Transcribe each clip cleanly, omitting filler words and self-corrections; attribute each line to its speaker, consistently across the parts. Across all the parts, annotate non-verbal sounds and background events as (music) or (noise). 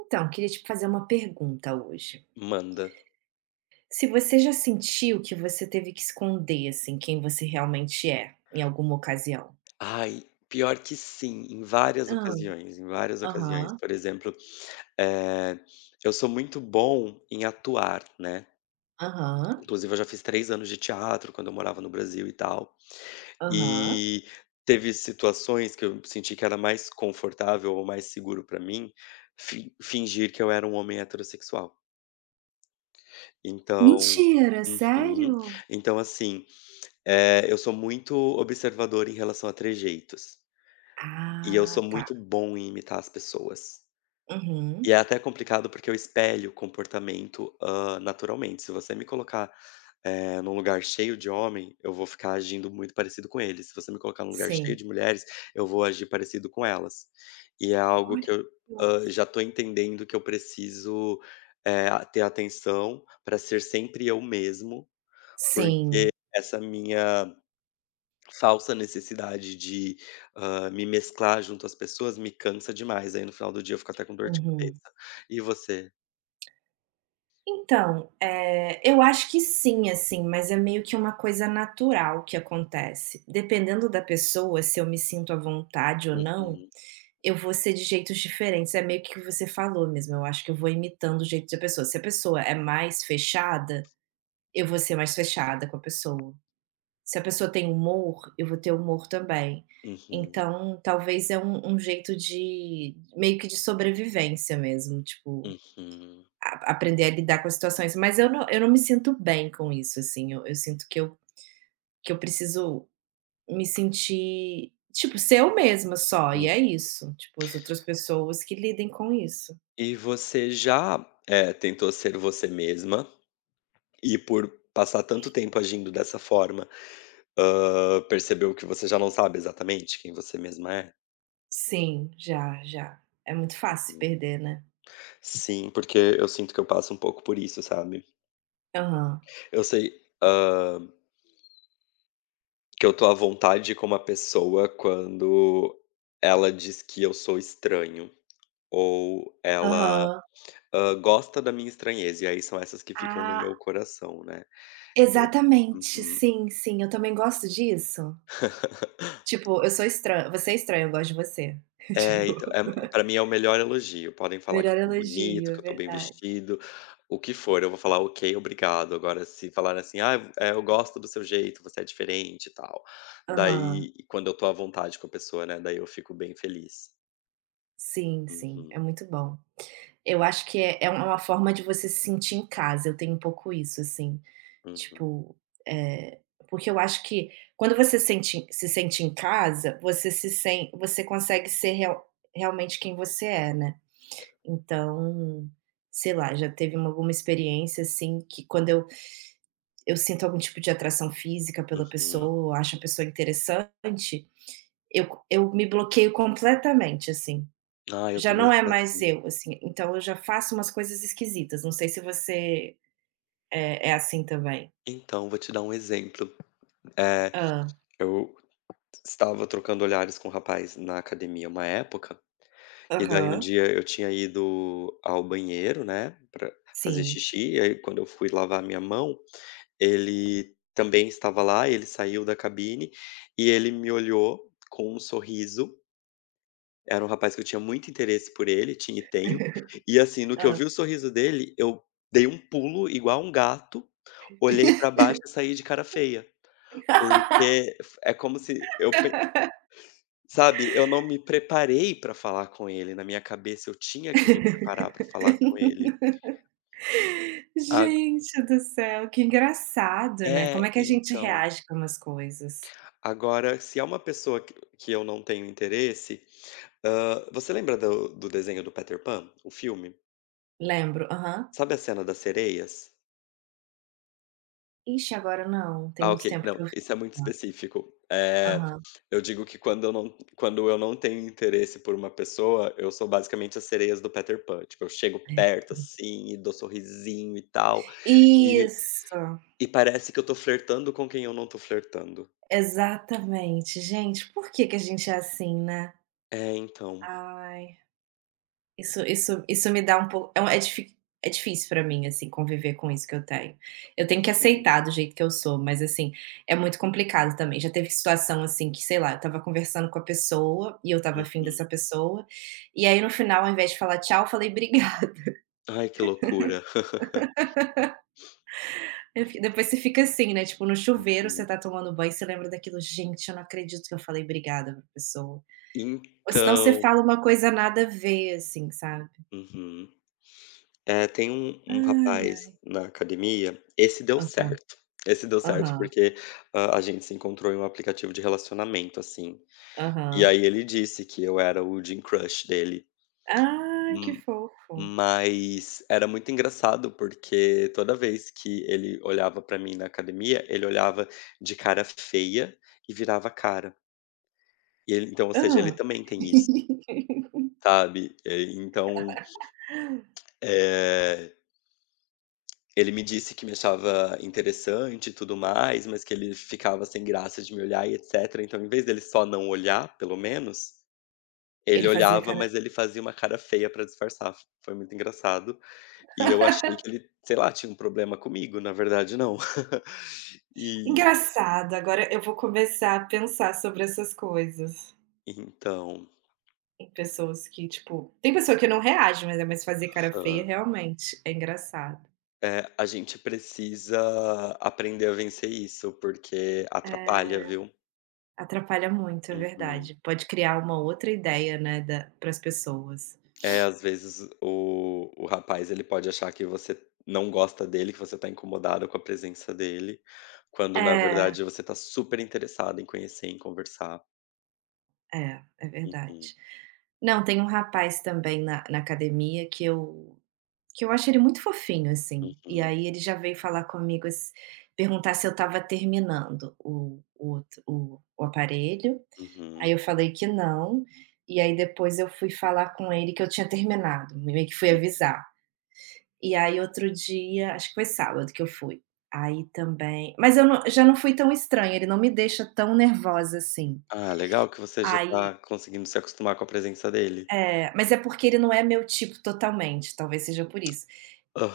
Speaker 1: Então, queria te fazer uma pergunta hoje.
Speaker 2: Manda.
Speaker 1: Se você já sentiu que você teve que esconder, assim, quem você realmente é, em alguma ocasião?
Speaker 2: Ai, pior que sim, em várias
Speaker 1: Ah,
Speaker 2: ocasiões, em várias ocasiões.
Speaker 1: aham.
Speaker 2: Por exemplo, eh, eu sou muito bom em atuar, né.
Speaker 1: Aham.
Speaker 2: Inclusive eu já fiz 3 anos de teatro quando eu morava no Brasil e tal.
Speaker 1: Aham.
Speaker 2: E teve situações que eu senti que era mais confortável ou mais seguro pra mim fi fingir que eu era um homem heterossexual. Então.
Speaker 1: Mentira,
Speaker 2: Uhum.
Speaker 1: sério?
Speaker 2: Então, assim, eu sou muito observador em relação a trejeitos. E eu
Speaker 1: Ah,
Speaker 2: sou
Speaker 1: tá.
Speaker 2: muito bom em imitar as pessoas. E
Speaker 1: Uhum.
Speaker 2: é até complicado porque eu espelho comportamento, naturalmente. Se você me colocar, num lugar cheio de homem, eu vou ficar agindo muito parecido com eles. Se você me colocar num lugar cheio
Speaker 1: Sim.
Speaker 2: de mulheres, eu vou agir parecido com elas. E é algo
Speaker 1: Olha,
Speaker 2: que eu,
Speaker 1: nossa.
Speaker 2: já tô entendendo que eu preciso, a ter atenção para ser sempre eu mesmo, porque
Speaker 1: Sim.
Speaker 2: essa minha falsa necessidade de, me mesclar junto às pessoas me cansa demais, aí no final do dia eu fico até com dor de
Speaker 1: Uhum.
Speaker 2: cabeça. E você?
Speaker 1: Então, eu acho que sim, assim, mas é meio que uma coisa natural que acontece. Dependendo da pessoa, se eu me sinto à vontade ou não,
Speaker 2: Uhum.
Speaker 1: eu vou ser de jeitos diferentes, é meio que o que você falou mesmo, eu acho que eu vou imitando o jeito da pessoa. Se a pessoa é mais fechada, eu vou ser mais fechada com a pessoa. Se a pessoa tem humor, eu vou ter humor também.
Speaker 2: Uhum.
Speaker 1: Então, talvez é um jeito de meio que de sobrevivência mesmo, tipo,
Speaker 2: Uhum.
Speaker 1: a aprender a lidar com as situações, mas eu não me sinto bem com isso, assim, eu sinto que eu preciso me sentir, tipo, ser eu mesma só, e
Speaker 2: Hum.
Speaker 1: é isso, tipo, as outras pessoas que lidem com isso.
Speaker 2: E você já, tentou ser você mesma e por passar tanto tempo agindo dessa forma, percebeu que você já não sabe exatamente quem você mesma é?
Speaker 1: Sim, já, já. É muito fácil
Speaker 2: Uhum.
Speaker 1: perder, né.
Speaker 2: Sim, porque eu sinto que eu passo um pouco por isso, sabe.
Speaker 1: Aham,
Speaker 2: Eu sei que eu tô à vontade com uma pessoa quando ela diz que eu sou estranho, ou ela,
Speaker 1: aham.
Speaker 2: gosta da minha estranheza, e aí são essas que ficam no
Speaker 1: Ah,
Speaker 2: meu coração, né.
Speaker 1: exatamente.
Speaker 2: Uhum.
Speaker 1: Sim, sim, eu também gosto disso. Tipo, eu sou estran você é estranho, eu gosto de você. (laughs)
Speaker 2: É,
Speaker 1: Tipo,
Speaker 2: então, é pra mim é o melhor elogio, podem falar que
Speaker 1: melhor
Speaker 2: eu tô bonito,
Speaker 1: elogio, é
Speaker 2: que eu tô bem
Speaker 1: verdade.
Speaker 2: vestido, o que for, eu vou falar: "Ok, obrigado". Agora se falar assim: "Ah, eu gosto do seu jeito, você é diferente e tal",
Speaker 1: Aham.
Speaker 2: daí quando eu tô à vontade com a pessoa, né, daí eu fico bem feliz.
Speaker 1: Sim, sim, é
Speaker 2: Uhum.
Speaker 1: muito bom. Eu acho que é uma forma de você se sentir em casa, eu tenho um pouco isso, assim.
Speaker 2: Uhum.
Speaker 1: Tipo, eh, porque eu acho que quando você sente se sente em casa, você se sen você consegue ser realmente quem você é, né. Então, sei lá, já teve uma alguma experiência, assim, que quando eu sinto algum tipo de atração física pela
Speaker 2: Uhum.
Speaker 1: pessoa, acho a pessoa interessante, eu me bloqueio completamente, assim.
Speaker 2: Ah, eu
Speaker 1: Já
Speaker 2: também
Speaker 1: não é
Speaker 2: sou
Speaker 1: mais
Speaker 2: assim.
Speaker 1: eu, assim, então eu já faço umas coisas esquisitas, não sei se você é assim também.
Speaker 2: Então, vou te dar um exemplo. Eh,
Speaker 1: Ah,
Speaker 2: eu estava trocando olhares com um rapaz na academia uma época, e daí um
Speaker 1: aham.
Speaker 2: dia eu tinha ido ao banheiro, né, pra fazer
Speaker 1: Sim.
Speaker 2: xixi, e aí quando eu fui lavar minha mão, ele também estava lá, ele saiu da cabine e ele me olhou com um sorriso. Era um rapaz que eu tinha muito interesse por ele, tinha e tenho, e assim, no que eu
Speaker 1: Hã.
Speaker 2: vi o sorriso dele, eu dei um pulo igual um gato, olhei pra baixo e saí de cara feia,
Speaker 1: (laughs)
Speaker 2: porque f é como se eu pe sabe, eu não me preparei pra falar com ele, na minha cabeça eu tinha que me preparar pra falar com ele. A
Speaker 1: Gente do céu, que engraçado, né, como
Speaker 2: É,
Speaker 1: é que a gente
Speaker 2: então.
Speaker 1: reage com umas coisas.
Speaker 2: Agora, se é uma pessoa que eu não tenho interesse, você lembra do desenho do Peter Pan, o filme?
Speaker 1: Lembro, aham.
Speaker 2: Sabe a cena das sereias?
Speaker 1: Ixi, agora não, tem
Speaker 2: Ah,
Speaker 1: muito
Speaker 2: ok.
Speaker 1: tempo que
Speaker 2: Não,
Speaker 1: eu vi.
Speaker 2: isso é muito específico.
Speaker 1: Aham.
Speaker 2: Eu digo que quando eu não tenho interesse por uma pessoa, eu sou basicamente as sereias do Peter Pan. Tipo, eu chego perto, assim, e dou sorrisinho e tal, e
Speaker 1: Isso,
Speaker 2: e parece que eu tô flertando com quem eu não tô flertando.
Speaker 1: exatamente. Gente, por que que a gente é assim, né?
Speaker 2: É, então.
Speaker 1: Ai. Isso me dá um pouco é um é difí é difícil pra mim, assim, conviver com isso que eu tenho. Eu tenho que
Speaker 2: Uhum.
Speaker 1: aceitar do jeito que eu sou, mas, assim, é muito complicado também. Já teve situação, assim, que, sei lá, eu estava conversando com a pessoa e eu estava afim dessa
Speaker 2: Uhum.
Speaker 1: pessoa, e aí no final, ao invés de falar tchau, eu falei obrigada. (laughs)
Speaker 2: Ai, que loucura. (laughs)
Speaker 1: Eu fi depois você fica assim, né, tipo, no chuveiro, você
Speaker 2: Uhum.
Speaker 1: tá tomando banho, você lembra daquilo: "Gente, eu não acredito que eu falei obrigada pra pessoa". Ou senão você
Speaker 2: Então.
Speaker 1: fala uma coisa nada a ver, assim, sabe.
Speaker 2: Uhum. É, tem um
Speaker 1: Ai,
Speaker 2: rapaz
Speaker 1: ai.
Speaker 2: na academia, esse deu
Speaker 1: Aham,
Speaker 2: certo. Esse deu certo
Speaker 1: aham,
Speaker 2: porque, a gente se encontrou em um aplicativo de relacionamento, assim. E
Speaker 1: aham.
Speaker 2: aí ele disse que eu era o Gym Crush dele.
Speaker 1: Ai, que
Speaker 2: Hum.
Speaker 1: fofo.
Speaker 2: Mas era muito engraçado porque toda vez que ele olhava pra mim na academia, ele olhava de cara feia e virava a cara. E ele então, ou seja, ele
Speaker 1: Hã.
Speaker 2: também tem isso,
Speaker 1: (laughs)
Speaker 2: sabe. Então, eh ele me disse que me achava interessante e tudo mais, mas que ele ficava sem graça de me olhar e etcétera. Então, em vez dele só não olhar, pelo menos, ele
Speaker 1: Ele fazia
Speaker 2: olhava,
Speaker 1: cara
Speaker 2: mas ele fazia uma cara feia pra disfarçar. Foi muito engraçado. E eu achei que ele, sei lá, tinha um problema comigo, na verdade não. (laughs) E
Speaker 1: engraçado, agora eu vou começar a pensar sobre essas coisas.
Speaker 2: então,
Speaker 1: Em pessoas que, tipo tem pessoa que não reage, mas fazer cara feia
Speaker 2: hã,
Speaker 1: realmente é engraçado.
Speaker 2: é, a gente precisa aprender a vencer isso, porque atrapalha,
Speaker 1: É,
Speaker 2: viu?
Speaker 1: atrapalha muito, é
Speaker 2: Uhum.
Speaker 1: verdade. Pode criar uma outra ideia, né, da para as pessoas.
Speaker 2: É, às vezes o rapaz, ele pode achar que você não gosta dele, que você tá incomodada com a presença dele, quando na
Speaker 1: É,
Speaker 2: verdade você tá super interessada em conhecer, em conversar.
Speaker 1: é, é verdade.
Speaker 2: Uhum.
Speaker 1: Não, tem um rapaz também na academia que eu Que eu acho ele muito fofinho, assim. E
Speaker 2: Uhum.
Speaker 1: aí ele já veio falar comigo ass perguntar se eu estava terminando o outro o aparelho, aí
Speaker 2: Uhum.
Speaker 1: eu falei que não, e aí depois eu fui falar com ele que eu tinha terminado, meio que fui
Speaker 2: Uhum.
Speaker 1: avisar. E aí outro dia, acho que foi sábado que eu fui, aí também mas eu não já não fui tão estranha, ele não me deixa tão nervosa assim.
Speaker 2: Ah, legal que você já
Speaker 1: Aí,
Speaker 2: tá conseguindo se acostumar com a presença dele.
Speaker 1: é, mas é porque ele não é meu tipo totalmente, talvez seja por isso.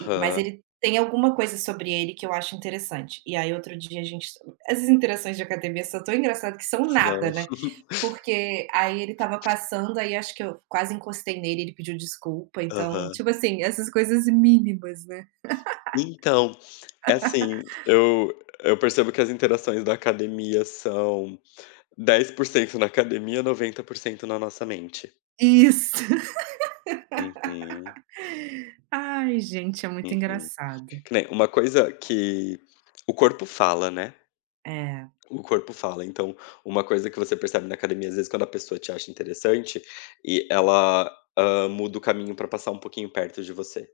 Speaker 1: Mas ele tem alguma coisa sobre ele que eu acho interessante. E aí outro dia a gente essas interações de academia são tão engraçadas que são
Speaker 2: São.
Speaker 1: nada, né,
Speaker 2: (laughs)
Speaker 1: porque aí ele estava passando, aí acho que eu quase encostei nele, ele pediu desculpa, então,
Speaker 2: Aham.
Speaker 1: tipo assim, essas coisas mínimas, né.
Speaker 2: Então, é assim, eu percebo que as interações da academia são 10% na academia, 90% na nossa mente.
Speaker 1: Isso.
Speaker 2: Uhum.
Speaker 1: (laughs) Ai, gente, é muito
Speaker 2: Uhum.
Speaker 1: engraçado.
Speaker 2: Que nem uma coisa que o corpo fala, né,
Speaker 1: É.
Speaker 2: o corpo fala. Então, uma coisa que você percebe na academia, às vezes, quando a pessoa te acha interessante e ela, muda o caminho pra passar um pouquinho perto de você,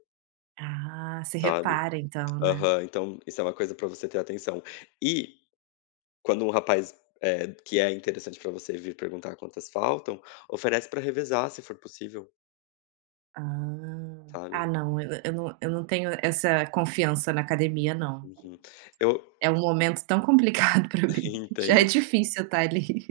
Speaker 1: Ah, você
Speaker 2: sabe.
Speaker 1: repara então, né.
Speaker 2: Aham, então isso é uma coisa pra você ter atenção. E quando um rapaz, que é interessante pra você vir perguntar quantas faltam, oferece pra revezar, se for possível,
Speaker 1: Ah. Ah,
Speaker 2: sabe.
Speaker 1: não, eu não tenho essa confiança na academia, não.
Speaker 2: Uhum. Eu
Speaker 1: É um momento tão complicado (laughs) para
Speaker 2: (laughs)
Speaker 1: mim. Já é
Speaker 2: entendo.
Speaker 1: difícil estar ali.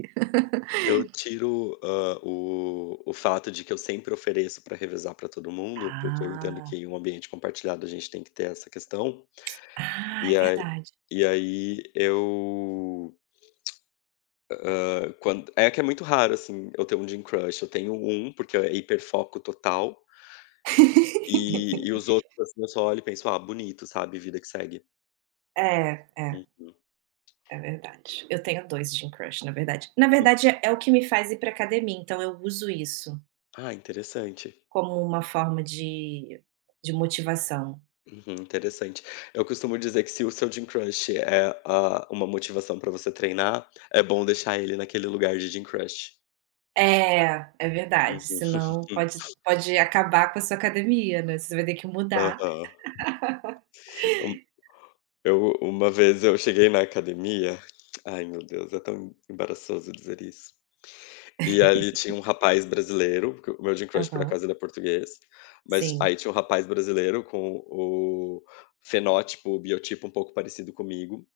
Speaker 2: Eu tiro, o fato de que eu sempre ofereço para revezar para todo mundo, porque eu entendo
Speaker 1: Ah.
Speaker 2: que em um ambiente compartilhado a gente tem que ter essa questão,
Speaker 1: Ah, é
Speaker 2: e a
Speaker 1: verdade.
Speaker 2: e aí eu, quando é que é muito raro, assim, eu ter um Gym Crush, eu tenho um porque é hiperfoco total, e os
Speaker 1: (laughs)
Speaker 2: outros, assim, eu só olho e penso: "Ah, bonito", sabe, vida que segue.
Speaker 1: É, é,
Speaker 2: Uhum.
Speaker 1: é verdade. Eu tenho 2 gym crush, na verdade. Na
Speaker 2: Uhum.
Speaker 1: verdade, é o que me faz ir para academia, então eu uso isso
Speaker 2: Ah, interessante.
Speaker 1: como uma forma de motivação.
Speaker 2: Uhum, interessante. Eu costumo dizer que se o seu gym crush é, ah, uma motivação para você treinar, é bom deixar ele naquele lugar de gym crush.
Speaker 1: É, é verdade,
Speaker 2: Uhum.
Speaker 1: senão pode
Speaker 2: (laughs)
Speaker 1: pode acabar com a sua academia, né, você vai ter que mudar.
Speaker 2: Aham. Um eu Uma vez eu cheguei na academia, ai meu Deus, é tão embaraçoso dizer isso. E ali tinha um rapaz brasileiro, porque o meu gym crush por
Speaker 1: Aham.
Speaker 2: acaso ele é português, mas
Speaker 1: Sim.
Speaker 2: aí tinha um rapaz brasileiro com o fenótipo, o biotipo um pouco parecido comigo.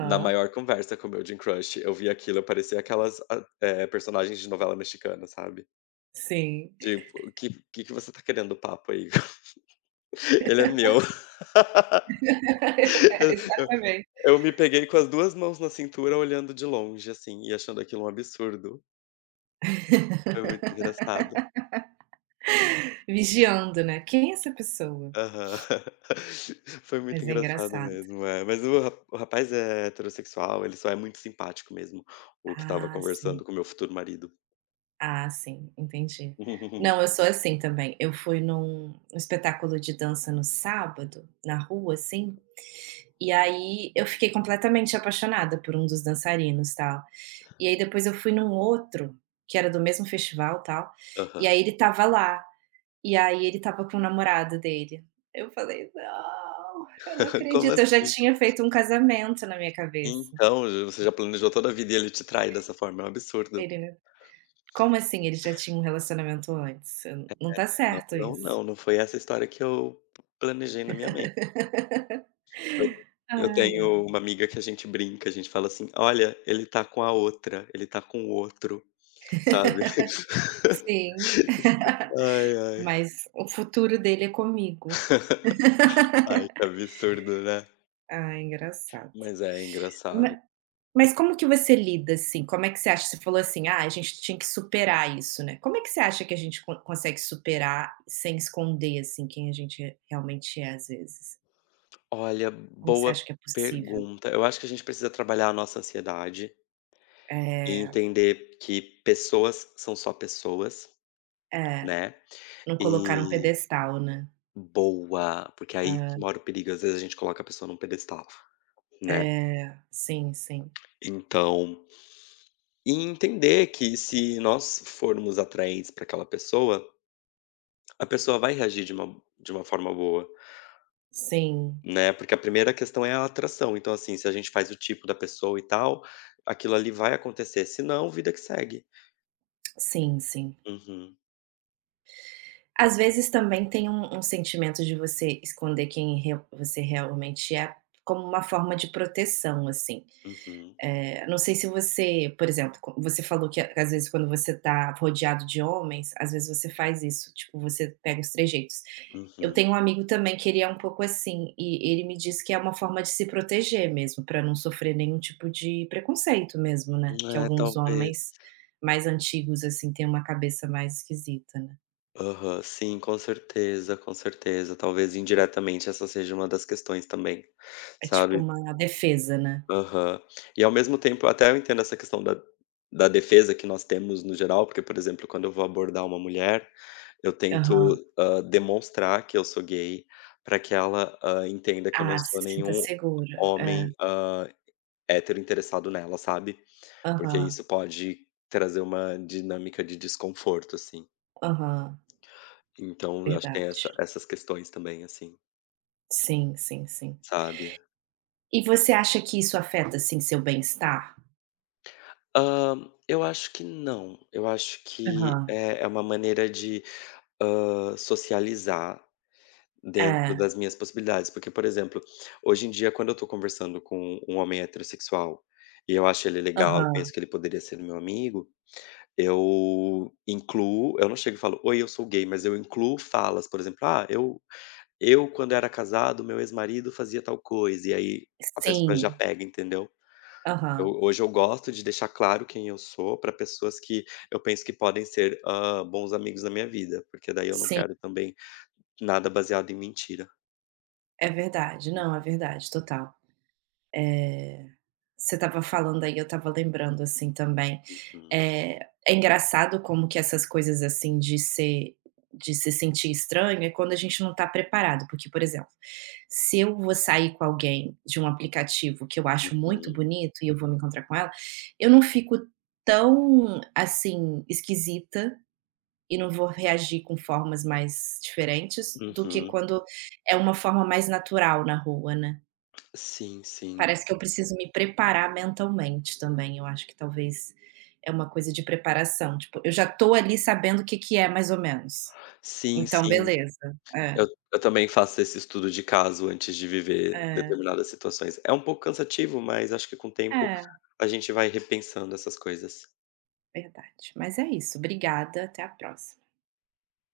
Speaker 2: Na maior conversa com o meu Gym Crush, eu vi aquilo, eu parecia aquelas a personagens de novela mexicana, sabe.
Speaker 1: Sim.
Speaker 2: Tipo: "Que que você tá querendo papo aí? (laughs) Ele é meu". (laughs)
Speaker 1: (laughs) Eu é,
Speaker 2: Eu eu
Speaker 1: exatamente.
Speaker 2: eu me peguei com as 2 mãos na cintura olhando de longe, assim, e achando aquilo um absurdo. Foi muito engraçado.
Speaker 1: Vigiando, né. "Quem é essa pessoa?"
Speaker 2: Aham. (laughs) Foi muito
Speaker 1: Mas é
Speaker 2: engraçado
Speaker 1: engraçado.
Speaker 2: mesmo, é. Mas o rapaz é heterossexual, ele só é muito simpático mesmo, o que estava
Speaker 1: Ah,
Speaker 2: conversando
Speaker 1: sim.
Speaker 2: com o meu futuro marido.
Speaker 1: Ah, sim, entendi. Não, eu
Speaker 2: (laughs)
Speaker 1: sou assim também. Eu fui num espetáculo de dança no sábado, na rua, assim, e aí eu fiquei completamente apaixonada por um dos dançarinos, tal. E aí depois eu fui num outro, que era do mesmo festival, tal, e
Speaker 2: Aham.
Speaker 1: aí ele tava lá. E aí ele estava com o namorado dele. Eu falei: "Não, eu não
Speaker 2: (laughs) Como
Speaker 1: acredito". Eu já
Speaker 2: assim?
Speaker 1: tinha feito um casamento na minha cabeça.
Speaker 2: Então, j você já planejou toda a vida e ele te trai dessa forma, é um absurdo.
Speaker 1: Ele: "Né, como assim ele já tinha um relacionamento antes? Não tá
Speaker 2: Não,
Speaker 1: certo
Speaker 2: não,
Speaker 1: isso".
Speaker 2: não, não foi essa história que eu planejei na minha mente. Eu eu
Speaker 1: Ai, ai.
Speaker 2: tenho uma amiga que a gente brinca, a gente fala assim: "Olha, ele tá com a outra, ele tá com o outro", sabe. (laughs)
Speaker 1: Sim,
Speaker 2: Ai, ai.
Speaker 1: mas o futuro dele é comigo.
Speaker 2: (laughs) Ai, que absurdo, né.
Speaker 1: Ah, engraçado.
Speaker 2: Mas é, é engraçado.
Speaker 1: Ma mas como que você lida, assim? Como é que você acha você falou assim: "Ah, a gente tinha que superar isso, né". Como é que você acha que a gente consegue superar sem esconder, assim, quem a gente realmente é, às vezes?
Speaker 2: Olha,
Speaker 1: Como você
Speaker 2: boa
Speaker 1: acha que é possível?
Speaker 2: pergunta. Eu acho que a gente precisa trabalhar a nossa ansiedade e
Speaker 1: É,
Speaker 2: entender que pessoas são só pessoas,
Speaker 1: é,
Speaker 2: né,
Speaker 1: não colocar um
Speaker 2: e
Speaker 1: pedestal, né.
Speaker 2: boa, porque aí
Speaker 1: É,
Speaker 2: que mora o perigo, às vezes a gente coloca a pessoa num pedestal, né.
Speaker 1: é, sim, sim.
Speaker 2: Então e entender que se nós formos atraentes para aquela pessoa, a pessoa vai reagir de uma forma boa,
Speaker 1: Sim,
Speaker 2: né, porque a primeira questão é a atração, então assim, se a gente faz o tipo da pessoa e tal, aquilo ali vai acontecer, se não, vida que segue.
Speaker 1: sim, sim.
Speaker 2: Uhum.
Speaker 1: Às vezes também tem um sentimento de você esconder quem re você realmente é, como uma forma de proteção, assim.
Speaker 2: Uhum.
Speaker 1: Não sei se você, por exemplo, co você falou que às vezes quando você tá rodeado de homens, às vezes você faz isso, tipo, você pega os trejeitos. Eu
Speaker 2: Uhum.
Speaker 1: tenho um amigo também que ele é um pouco assim, e ele me disse que é uma forma de se proteger mesmo, para não sofrer nenhum tipo de preconceito mesmo, né, que
Speaker 2: É,
Speaker 1: alguns
Speaker 2: talvez.
Speaker 1: homens mais antigos, assim, têm uma cabeça mais esquisita, né.
Speaker 2: Aham, sim, com certeza, com certeza. Talvez indiretamente essa seja uma das questões também,
Speaker 1: É tipo
Speaker 2: sabe.
Speaker 1: uma defesa, né.
Speaker 2: Aham. E ao mesmo tempo, até eu entendo essa questão da defesa que nós temos no geral, porque, por exemplo, quando eu vou abordar uma mulher, eu tento,
Speaker 1: Aham.
Speaker 2: demonstrar que eu sou gay para que ela, entenda que eu não
Speaker 1: Ah,
Speaker 2: sou
Speaker 1: se sinta
Speaker 2: nenhum
Speaker 1: segura. É.
Speaker 2: homem, hétero interessado nela, sabe. Porque
Speaker 1: Aham,
Speaker 2: isso pode trazer uma dinâmica de desconforto, assim.
Speaker 1: aham.
Speaker 2: Então eu acho que tem
Speaker 1: Verdade.
Speaker 2: essas questões também, assim,
Speaker 1: Sim, sim, sim.
Speaker 2: sabe.
Speaker 1: E você acha que isso afeta, assim, seu bem-estar?
Speaker 2: Eu acho que não. Eu acho que
Speaker 1: Aham.
Speaker 2: é uma maneira de socializar dentro
Speaker 1: É.
Speaker 2: das minhas possibilidades, porque, por exemplo, hoje em dia quando eu tô conversando com um homem heterossexual, e eu acho ele legal, eu
Speaker 1: Aham.
Speaker 2: penso que ele poderia ser meu amigo, eu não chego e falo: "Oi, eu sou gay", mas eu incluo falas, por exemplo: "Ah, eu quando era casado, meu ex-marido fazia tal coisa", e aí a pessoa já
Speaker 1: Sim.
Speaker 2: pega, entendeu. Eu
Speaker 1: Aham.
Speaker 2: hoje eu gosto de deixar claro quem eu sou para pessoas que eu penso que podem ser, bons amigos na minha vida, porque daí eu não
Speaker 1: Sim,
Speaker 2: quero também nada baseado em mentira.
Speaker 1: é verdade. Não, é verdade, total. Você estava falando aí, eu estava lembrando, assim, também.
Speaker 2: Uhum.
Speaker 1: Eh, É engraçado como que essas coisas, assim, de se sentir estranho é quando a gente não está preparado, porque, por exemplo, se eu vou sair com alguém de um aplicativo que eu acho muito
Speaker 2: Uhum.
Speaker 1: bonito e eu vou me encontrar com ela, eu não fico tão, assim, esquisita, e não vou reagir com formas mais diferentes do que
Speaker 2: Uhum.
Speaker 1: quando é uma forma mais natural na rua, né.
Speaker 2: Sim, sim.
Speaker 1: Parece que eu preciso me preparar mentalmente também, eu acho que talvez é uma coisa de preparação, tipo, eu já tô ali sabendo o que que é mais ou menos.
Speaker 2: Sim,
Speaker 1: Então
Speaker 2: sim.
Speaker 1: beleza. É,
Speaker 2: Eu também faço esse estudo de caso antes de viver
Speaker 1: é,
Speaker 2: determinadas situações. É um pouco cansativo, mas acho que com o tempo
Speaker 1: é,
Speaker 2: a gente vai repensando essas coisas.
Speaker 1: verdade. Mas é isso, obrigada, até a próxima.